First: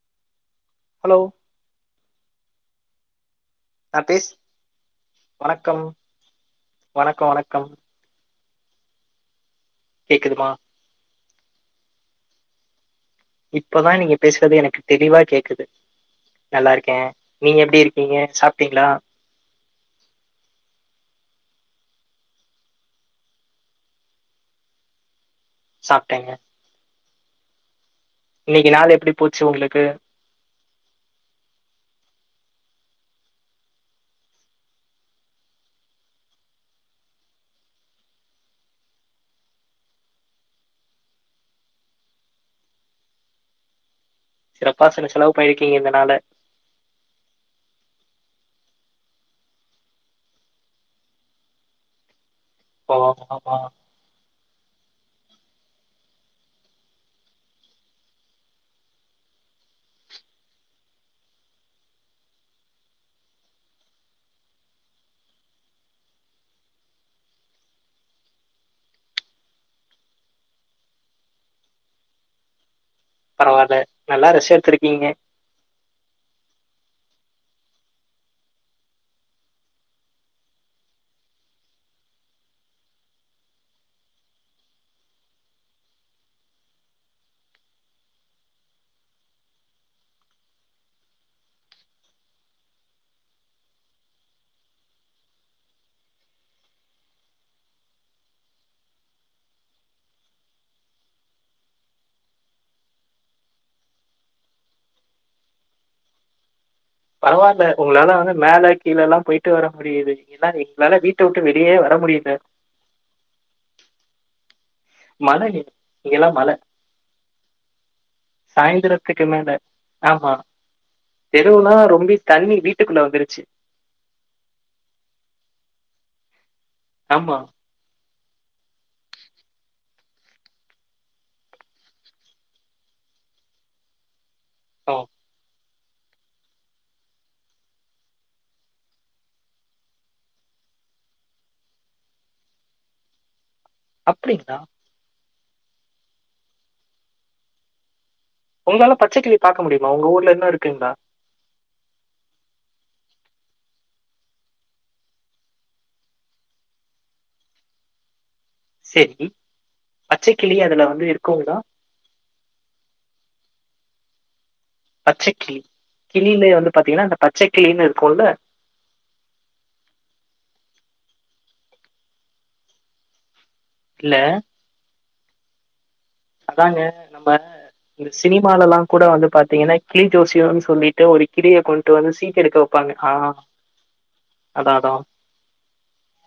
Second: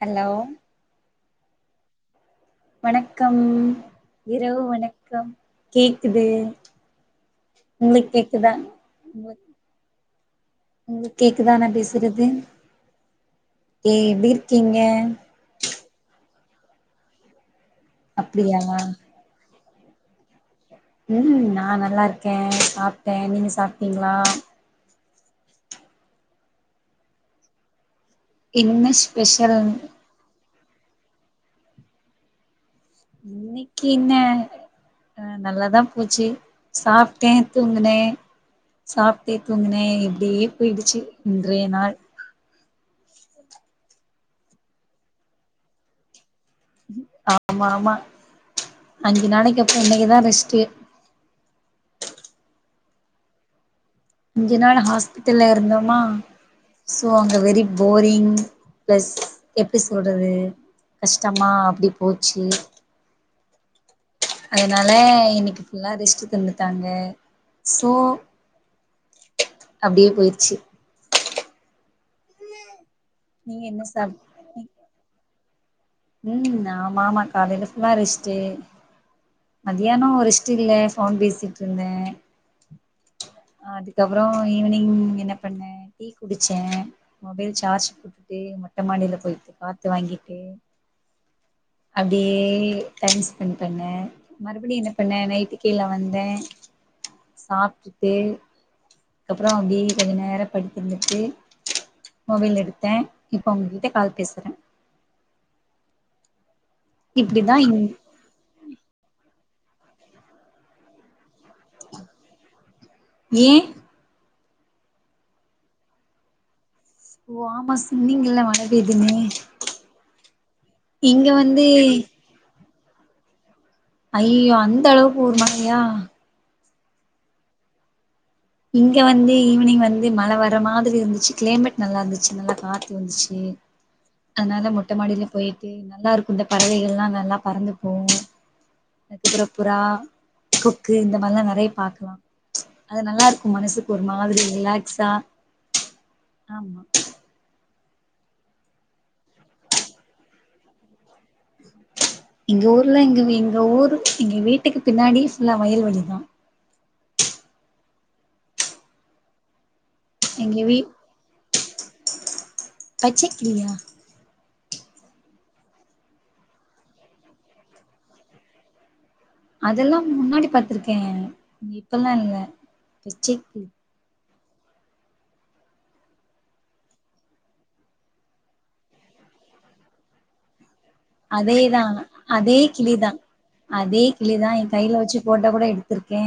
Hello hello வணக்கம் நா பேஸ் இரவு வணக்கம் வணக்கம் கேக்குது வணக்கம் வணக்கம் உங்களுக் கேக் இதா கேக்குதுமா உங்களுக்கு கேக்குதா நா பேசுறது இப்பதா ஏ நீங்க எப்டி பேசுறது எனக்கு இருக்கீங்க தெளிவா கேக்குது நல்லாருக்கே நீ எப்டி இருக் கீங்க அப்டியா சாப்ட்டீங்ளா ம் நா நல்லா இருக்கே சாப்ட்டே நீங்க சாப்ட்டீங்களா சாப்ட்டேங்க இன்னைக்கு என்ன நாளு எப்டி போச்சு ஸ்பெஷல் ஒங்களுக்கு இன்னைக்கு என்ன அ நல்லாதா போச்சு சாப்ட்டே தூங்குனே சாப்ட்டே தூங்குனே இப்டியே போயிடுச்சு இன்றைய நாள் சிறப்பா [unintelligible] செலவு பண்ணிருகீங்க இந்த நாள ம் ஆமாமா அஞ்சு நாளைக்கு அப்பற இன்னைக்குதா ரெஸ்ட்டு [unintelligible] அஞ்சு நாள் ஹாஸ்பிட்டல்ல இருந்தோமா சோ அங்க வெரி போரிங் பிளஸ் எப்டி சொல்றது கஷ்டமா அப்டி போச்சு அதனால இன்னிக்கு ஃபுல்லா ரெஸ்ட்டு தந்துட்டாங்க ஸோ அப்டியே போயிடுச்சு நீங்க பரவால்ல என்ன சாப் நல்லா ரெஸ்ட்டு எத்துருக்கீங்க ம் ஆமாமா காலையில ஃபுல்லா ரெஸ்ட்டு மதியானோ ஒ ரெஸ்ட்டு இல்ல ஃபோன் பேசிட்டு இருந்தே அதுக்கப்புற ஈவினிங் என்ன பண்ணே டீ குடிச்சே மொபைல் சார்ஜ் போட்டுட்டு மொட்ட மாடியில போயிட்டு காத்து வாங்கிட்டு அப்டியே டைம் ஸ்பெண் பண்ணே மறுபடியு என்ன பண்ணே நைட்டு கீழ வந்தே சாப்ட்டுட்டு அதுக்கப்புறோ அப்டி கொஞ்ச நேரோ படித்திருந்துட்டு மொபைல் எடுத்தே இப்ப உங்ககிட்ட கால் பேசுறே இப்டிதா பரவால்ல இன் உங்களால [unintelligible] மேல கீழல்லா போயிட்டு வர முடியிது [unintelligible] எங்களால வீட் டவிட்டு வெளியே வர முடியல ஏன் மழ இன்னிக் இங்கல்லா மழ ஓ ஆமா சொன்னிங்கல்ல மழ பெய்யுதுனு சாயந்திரத்துக்கு மேல ஆமா இங்க வந்து தெருவுலா ரொம்பி தண்ணி வீட்டுக்குள்ள வந்துருச்சு ஐய்யயோ அந்த அளவுக்கு ஒரு மழையா ஆமா இங்க வந்து ஈவ்னிங் வந்து மழ வர மாரி இருந்துச்சு கிளைமேட் நல்லா இருந்துச்சு நல்லா காத்து வந்துச்சு அதனால மொட்ட ஆ மாடியிலே போயிட்டு நல்லா இருக்கு இந்த பறவைகள்லா நல்லா பறந்து போகு அதுக்கப்புறோ புறா கொக்கு இந்த மாரிலா நெறையா பாக்குலா அது நல்லா இருக் கு மனசுக்கு ஒரு மாரி அப்டிங்களா ரிலாக்ஸா ஆமா ஒங்களால பச்சகிளி பாக்க முடியுமா ஒங்க ஊர்ல இன்னு இருக்குங்க்லா எங்க ஊர்ல எங்க வீ எங்க ஊர் எங்க வீட்டுக்கு பின்னாடி ஃபுல்லா வயல்வெளிதா சேரி பச்சைக்கிளி எங்க வீ அதுல வந்து இருக்குங்களா பச்சக்கிளியா பச்சைக்கிளி கிளியிலே வந்து பாத்தீங்கன்னா அந்த பச்சைக்கிளின்னு இருக்கும்ல அதெல்லா முன்னாடி பாத்திருக்கே இப்பெல்லா இல்ல பச்சைக்கிளி இல்ல அதாங்க நம்ம இந்த சினிமாலலா கூட வந்து பாத்தீங்கன்னா கிளி ஜோசியோன்னு சொல்லி ஒரு கிளிய அதேதா கொண்டு வந்து சீட்டு எடுக்க அதே வைப்பாங்க கிளிதா ஆ அதா அதா ஓட்ட கூட எடுத்திருக்கே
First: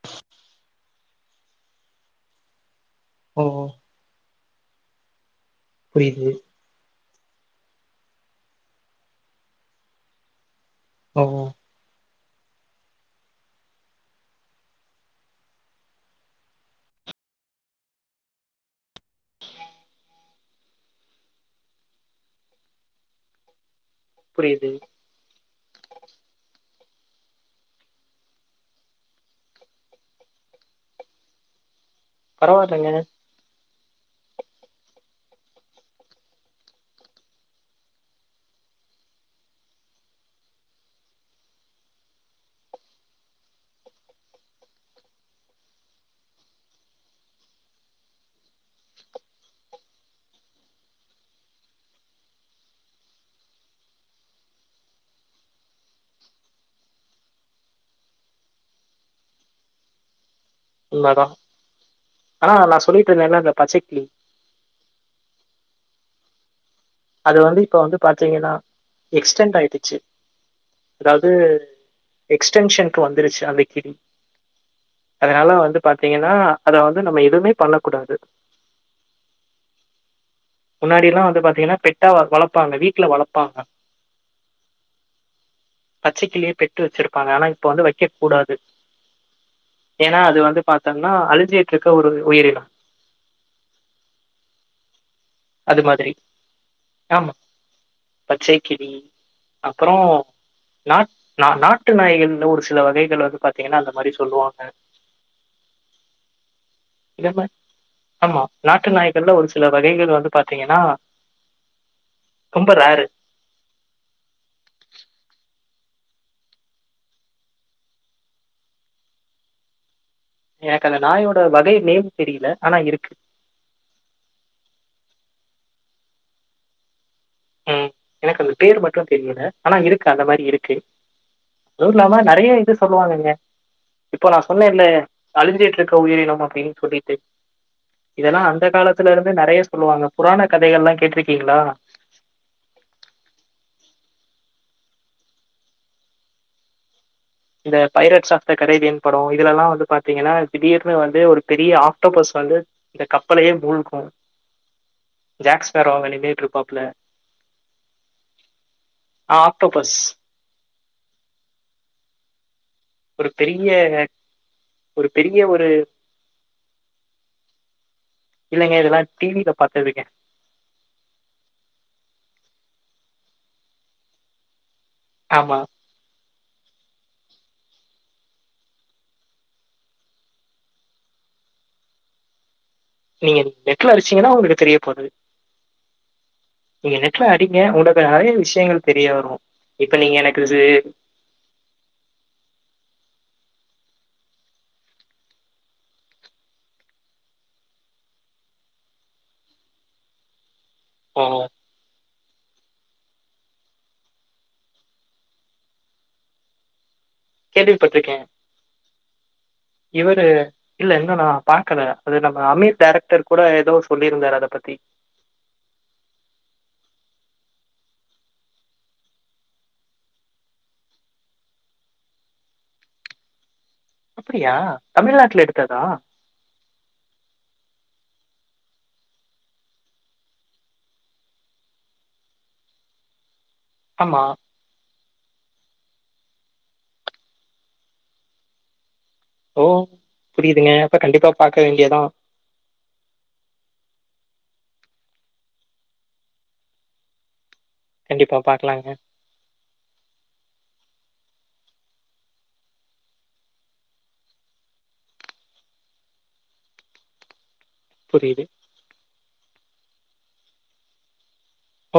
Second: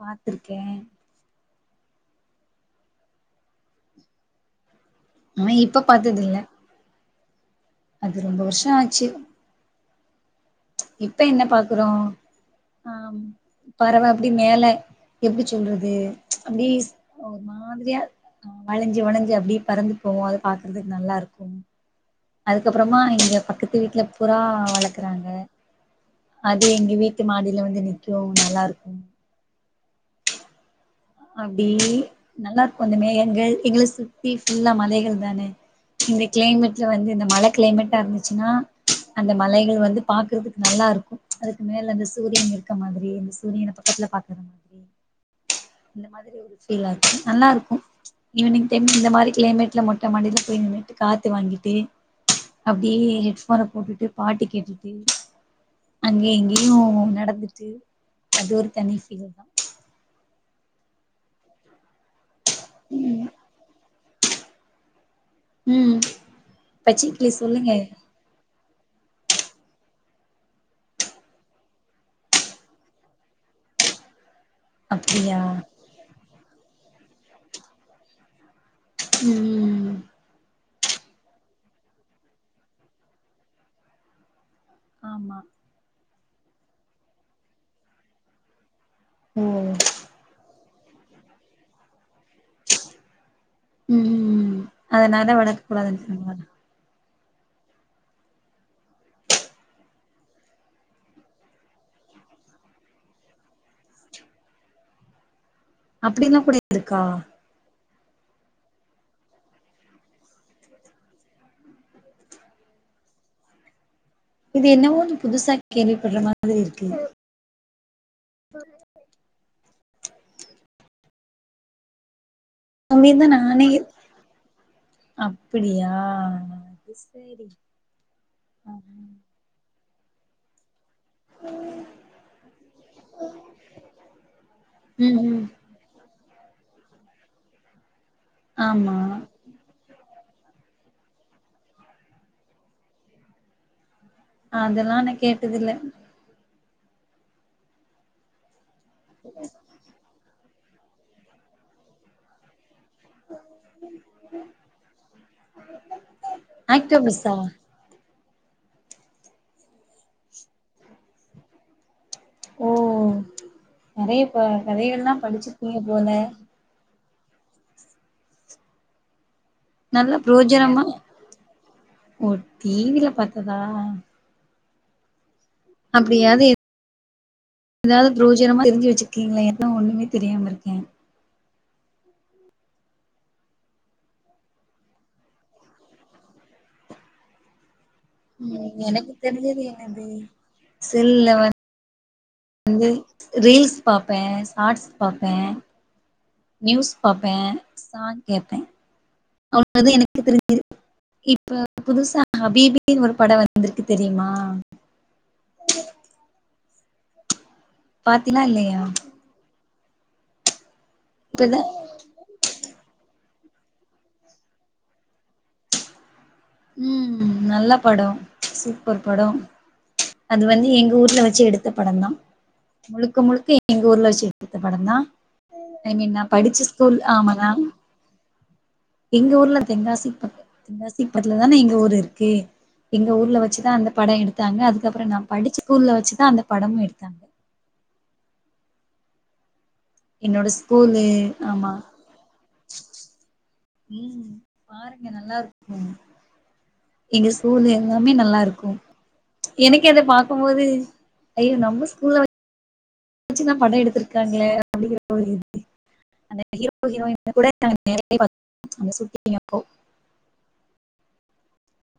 பாத்துருக்கே ஓஹோ ஆ இப்ப புரியுது பாத்ததில்ல அது ரொம்ப வருஷ ஆச்சி இப்ப ஓ என்ன பாக்குறோ ஆமா பறவ அப்டி மேல எப்டி சொல்றது அப்டி ஸ் ஒரு மாதிரியா வளஞ்சி வளஞ்சி அப்டியே பறந்து போவு அத பாக்குறதுக் நல்லா இருக்கு அதுக்கப்புறமா எங்க பக்கத்து வீட்ல புறா புரியுது வளக் றாங்க அது எங்க வீட்டு மாடில வந்து நிக்கு நல்லா இருக்கு அப்டி நல்லாருக்கு பரவாயில்லங்க அந்த மே எங்கள் எங்கள சுத்தி ஃபுல்லா மலைகள் தானே இந்த கிளைமேட்ல வந்து இந்த மழ கிளைமேட்டா இருந்துச்சினா அந்த மலைகள் வந்து பாக்குறதுக் நல்லா இருக்கு அதுக்கு மேல அந்த சூரியன் இருக்க மாதிரி இந்த சூரியன பாக் ரோட்ல பாக்கறோ இந்த மாதிரி ஒரு ஃபீலா இருக்கு நல்லா இருக்கு ஈவினிங் டைம் இந்த மாரி கிளைமேட்ல மொட்ட மாடியில போய் நின்னுட்டு காத்து வாங்கிட்டு அப்டியே ஹெட்ஃபோன போட்டுட்டு பாட்டு கேட்டுட்டு அங்க இங்கயு நடந்துட்டு அது ஒரு தனி ஃபீல் தா உண்மதா ஆனா நா சொல்லிட் ம் இருந்தேன்ல்ல அந்த பச்சைக்கிளி ம் பச்சைக்கிளி அது வந்து இப்ப சொல்லுங்க வந்து பார்த்தீங்கனா எக்ஸ்டெண்ட் ஆயிடுச்சி அதாவது எக்ஸ்டென்ஷனுக்கு வந்துருச்சி அந்த கிளி அப்டியா அதனால வந்து பார்த்தீங்கனா அத வந்து நம்ம எதுவுமே பண்ண கூடாது ம்ம்ம் முன்னாடில்லா வந்து பாத்தீங்கனா பெ ட்டா வளப்பாங்க வீட்ல வளப்பாங்க ஆமா பச்சைக்கிளிய பெட்டு வச்சிருப்பாங்க ஆனா இப்ப வந்து வக்கக் கூடாது ம் ஏனா அது வந்து பாத்தோம்னா அல்ஜியேட் இருக்க ஒரு உயிரினம் ம் ம் அதனால வளக் அது மாதிரி ஆமா பச்சைக்கிளி அப்பரோ நா நா நாட்டு நாய்கள்ல ஒரு சில வகைகள் வந்து பாத்தீங்கனா அந்த மாரி சொல்லுவாங்க அப்டிலா கூட இருக்கா ஆமா நாட்டு நாய்கல்ல ஒரு சில வகைகள் வந்து பாத்தீங்கனா ரொம்ப ரேரு இது என்னவோ நீ புதுசா கேள்விபட்ற மாதிரி இருக்கு எனக்கு அந்த நாயோட வகை நேம் தெரியல ஆனா இருக்கு அப்டின்னு தான் நானே அப்டியா சரி ம் எனக்கு அந்த ஆ பேர் மட்டும் ம் தெரியல ஆனா இருக்கு அந்த மாரி இருக்கு அதுவு இல்லாம நறைய இது சொல்லுவாங்கங்க இப்போ நா சொன்னேல்ல ம் அழுஞ்சிட்டு இருக் ட்ரோ உயிரினம் அப்டின் சொல்லிட்டு இதெல்லா அந்த ஆமா காலத்தில இருந்து நறைய சொல்லுவாங்க புராண கதைகள் எல்லாம் கேட்டிக்கீங்ளா அதெல்லாம் நா கேட்டது இல்ல இந்த பைரட்ஸ் ஆப் த கரேன் படோ இதலெல்லா வந்து பா த்தீங்னா திடீர்னு வந்து ஒரு பெரிய ஆக்டோபஸ் வந்து இந்த கப்பலே மூழ்கு ஜாக்ஸ்பர் அவங்க நின்ட்டு இருப்பாப்ல ஆக்டோபஸா அ ஆக்டோபஸ் ஓ ஒரு பெரிய நறைய ப ஒரு கதைகள்ல்லா பெரிய ஒரு படிச்சிக்கீங்க போல இல்லங்க இதெல்லா டிவி நல்லா பொர்ஜனமா ஓ டிவில பாத்ததா ஆமா அப்டியாது ஏதாவது பிரோஜனமா தெரிஞ்சு வச்சிருக்கீங்ளே எனக்குல ஒண்ணுமே தெரியாம இருக்கே நீங்க நெட்ல அடிச்சீங்னா உங்களுக் தெரிய போகுது நீங்க நெட்ல அடிங்க உங்க இப்ப நெறைய ம் விஷயங்கள் தெரிய வரு இப்ப நீங்க எனக்கு இது இல்ல வ ந்து ரீல்ஸ் பாப்பே ஷாட்ஸ் பாப்பே நியூஸ் பாப்பே சாங்ஸ் கேப்பே அவ்ளோதா எனக்கு தெரிஞ்சது இது இப்ப புதுசா ஹபிபினு ஒரு பட வந்திருக்கு தெரியுமா கேள்விப்பட்டிருக்கேன். பாத்திங்லா இல்லயா இவரு இல்ல இன்னு நா இப்பதா பாக்கல அது நம்ம அமீர் டேரக்டர் கூட ஏதோ சொல்லிருந்தார் அத பத்தி ம் நல்ல படொ சூப்பர் படொ அது வந்து எங்க ஊர்ல வச்சு எடுத்த படோதா முழுக்க முழுக்க எங்க ஊர்ல வச்சு அப்படியா? எடுந்த படோதா தமிழ்நாட்டுல எடுத்ததா? ஐ மீன் நா படிச்ச ஸ்கூல் ஆமானா எங்க ஊர்ல தெங்காசி பக்க தெங்காசி பக்கத்துல தான எங்க ஊரு இருக்கு எங்க ஊர்ல வச்சு தா அந்த படோ ஆமா. எடுத்தாங்க அதுக்கப்றோ நா படிச்ச ஸ்கூல்ல வச்சுதா அந்த படமு எடுத்தாங்க ஓ என்னோட புரியுதுங்க அப்ப ஸ்கூலு கண்டிப்பா பாக்க ஆமா வேண்டியதா ம் பாருங்க நல்லா இருக்கு எங்க ஸ்கூல் லுமே கண்டிப்பா நல்லா இருக்கு பாக்கலாங்க. எனக்கு அத பாக்கபோது ஐயோ நம்ம ஸ்கூல்லா வச்சுலா படோ எடுத்திருக்காங்ளே அப்டிங்கற ஒரு இது புரியுது. [unintelligible]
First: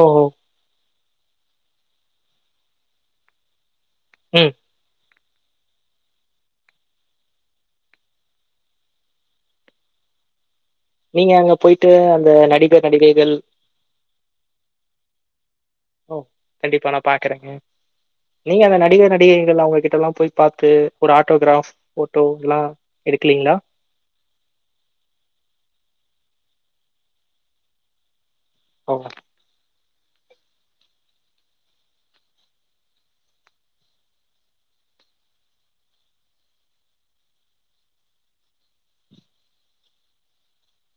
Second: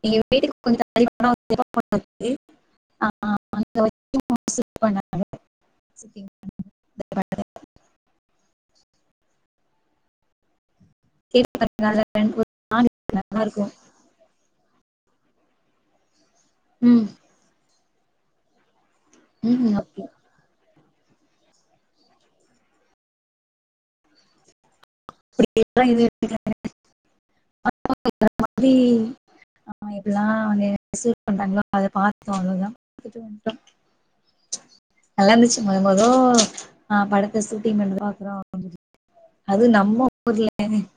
ஓ! ஓ. ம் [unintelligible] நீங்க அங்க கேட்டு பாருங்க போயிட்டு அதுல ரெண்டு அந்த நடிக நடிகைகள் நல்லா இருக்கு ஓ கண்டிப்பா நா ம் பாக்கறேங்க நீங்க அந்த நடிக நடிகைகள் ம் ஓகே அவுங்ககிட்டலா போய் பாத்து ஒரு ஆட்டோகிராப் போட்டோ லா எடுக்பிங்ளா ஓ! [unintelligible] ஆமா எப்டில்லா எக்சைட்பண்றாங்ளோ அத பாத்தோ அவ்ளோதா அப்டே வந்டோ நல்லா இருந்துச்சு மொத மொதோ ஆ படத்த சூட்டிங்க பாக்றோ அது நம்ம ஊர்ல ஐ மீன்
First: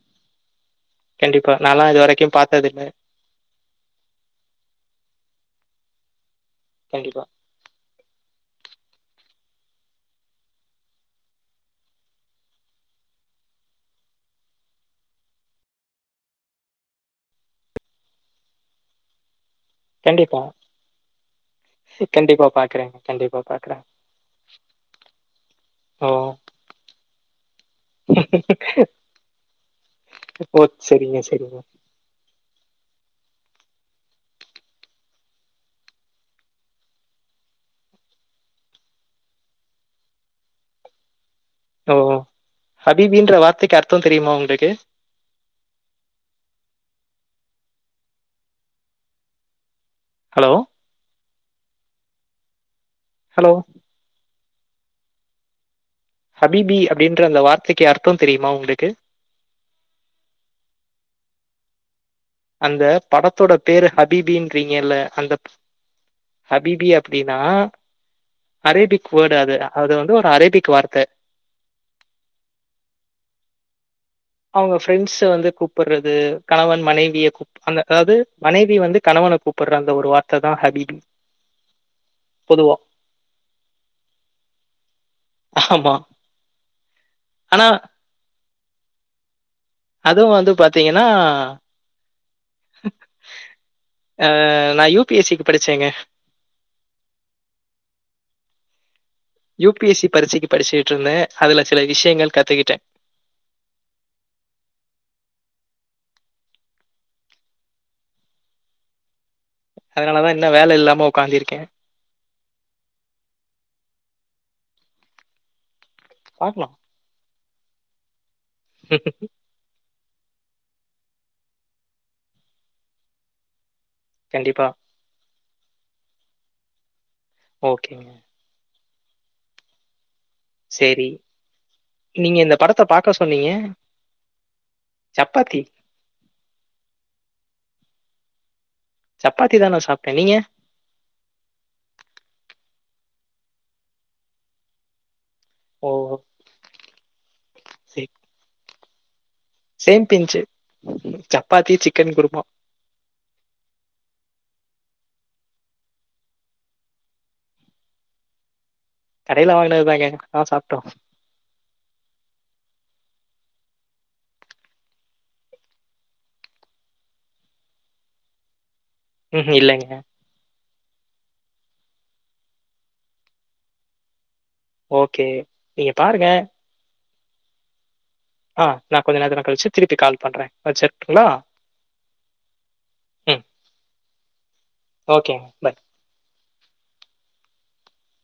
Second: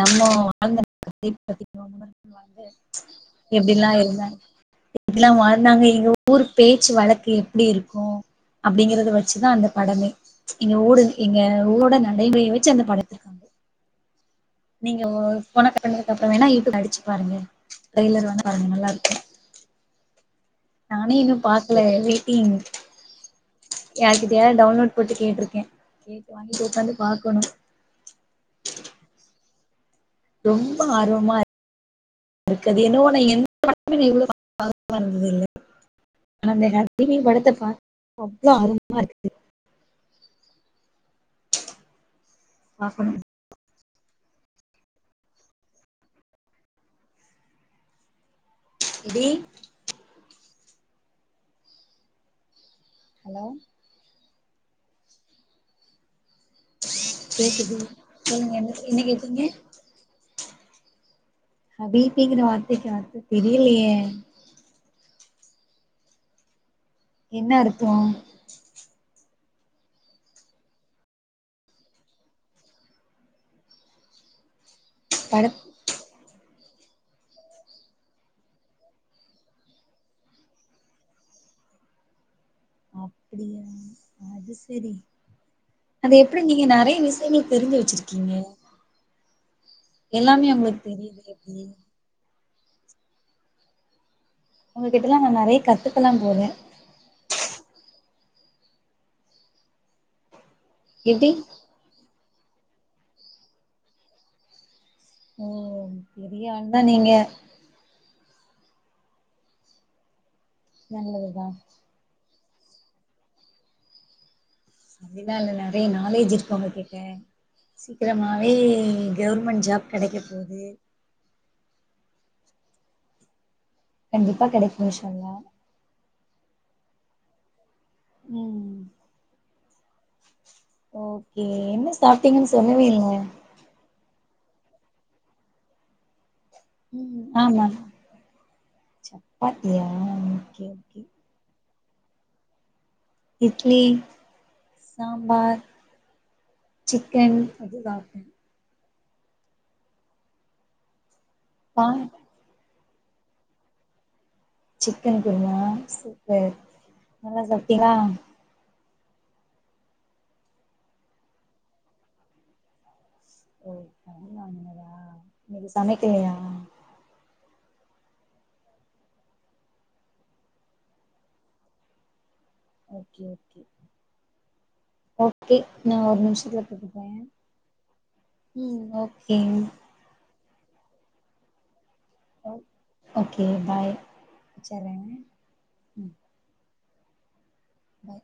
நம்மொ வாங்க [unintelligible] சூட்டிங் கண்டிப்பா. பத்தி நான்லாம் ரொம்ப இதுவரைக்கும் சொலுவாஙக பாத்ததில்ல. எப்டிலா இருந்தாங்க எப்டிலா வாழ்ந்தாங்க எங்க ஊரு பேச்சு கண்டிப்பா. வழக்கு எப் எப்டி இருக்கு அப்டிங்கறத வெச்சுதா அந்த படமே எங்க ஊட எங்க ஊடன நடைமுறைய வெச்சி அந்த படத்தருக்காங் நீங்க ஃபோன கட்பனதுக்கப்பறோ வேணா யூடுப்ல்ல அடிச்சி பாருங்க ட்ரெயலர் வந்து பாருங்க நல்லாருக்கு கண்டிப்பா நானே இன்னு பாக்கல கண்டிப்பா வெய்ட்டிங் பாக்குறேங்க. கண்டிப்பா பாக்குறேன். யாருகிட்டயாது டவுன்லோட் போட்டு கேட்டிருக்கே ஓ! கேட்டு வாங்கிட்டு உக்காந்து பாக்கணு ஓ செரிங்க செரிங்க இருக்காது என்னவோ ந எந்த படமே இவ்ளோ பரபரப்பா இருந்ததுல்ல ஐ யாம் ஹேப்பி படத்த பாக்க அவ்ளோ ஆர்வமா இருக்குது ஓ பாக்கணு ஹபிபின்ற வார்த்தைக்கு அர்த்தோ தெரியுமா ஒங்ளுக்கு இடி ஹலோ ஹலோ ஹபீபி அப்டின்ற அந்த வார்த்தைக்கு அர்த்தோ தெரியுமா ஒங்களுக்கு எங்கே ஹபீபிங்கன்ற வார் அந்த படத்தோட பேரு ஹபீபின்றிங்கல்ல அந்தப் ஹபீபி அப்டினா என்ன அர்த்தோ அரேபிக் வேர்டு அது அது வந்து ஒரு அரேபிக் வார்த்த அவுங்க ஃப்ரெண்ட்ஸ் பட வந்து கூப்பறது கணவன் மனைவிய கூப் அந்த அதாவது மனைவி வந்து கணவன கூப்பட்ற அந்த ஒரு வார்த்த தா ஹபீபி பொதுவா அப்பிடியா அது செரி ஆமா அது எப்டி நீங்க நெறைய விஷயங்கள் ஆனா தெரிஞ்சி வெச்சிருக் கீங்க அதுவு வந்து பாத்தீங்கன்னா தெரியுது எப்டி ஆ நா யூ பி எஸ் சிக்கு படிச்சேங்க போவே யு பி எஸ் சி பரிட்சைக்கு படிச்சிக்கிட்டுருந்தே எப்டி அதுல சில விஷயங்கள் கத்துக்கிட்டே ஓ பெரிய ஆள் தாநீங்க அதனால தா இன்னோ வேல இல்லாம நல்லதுதா ஒக்காந்திர்க்கே அப்டில்லா இல்ல நெறைய நாலேஜ் இருக்கு ஒங்க பார்க்கலாம் கிட்ட சீக்கிரமாவே கெவர்மெண்ட் ஜாப் கெடைக்க போது கண்டிப்பா கெடைக்கு இன்ஷா அல்லா ஓகேங்க ம் ம் செரி ஓகே என்ன நீங்க சாப்ட்டீங்கன்னு இந்த படத்த சொல்லவே இல்ல பாக்க சொன்னீங்க சப்பாத்தி ம் ஆமா சப்பாத்தி தான் சப்பாத்தியா நான் சாப்பிட்டேன் நீங்க ஓகோ ஓகே இட்லி சம்பார் ஓ சிக்கன் அதுதா சே பிஞ்சு சப்பாத்தி பா சிக்கன் குருமா சிக்கன் குருமவா சூப்பர் நல்லா சாப்ட்டீங்களா கடையில வாங்கினதுதாங்க ஆ சாப்ட்டோ ஓ கடையில வாங்கனதா இன்னைக்கு சமைக்கலையா கேட்டு இல்லைங்க ஓகே ஓகே ஓகே நீங்க நா ஒரு பாருங்க நிமிஷத்துல போட்டு போட்டுப்ப ஆ நான் கொஞ்ச நேரத்து நா கழிச்சு திருப்பி கால் பண்றே வச்சருடுங்களா ஓகே பாய் வச்சறேங்க ஓகேங்க பை ம்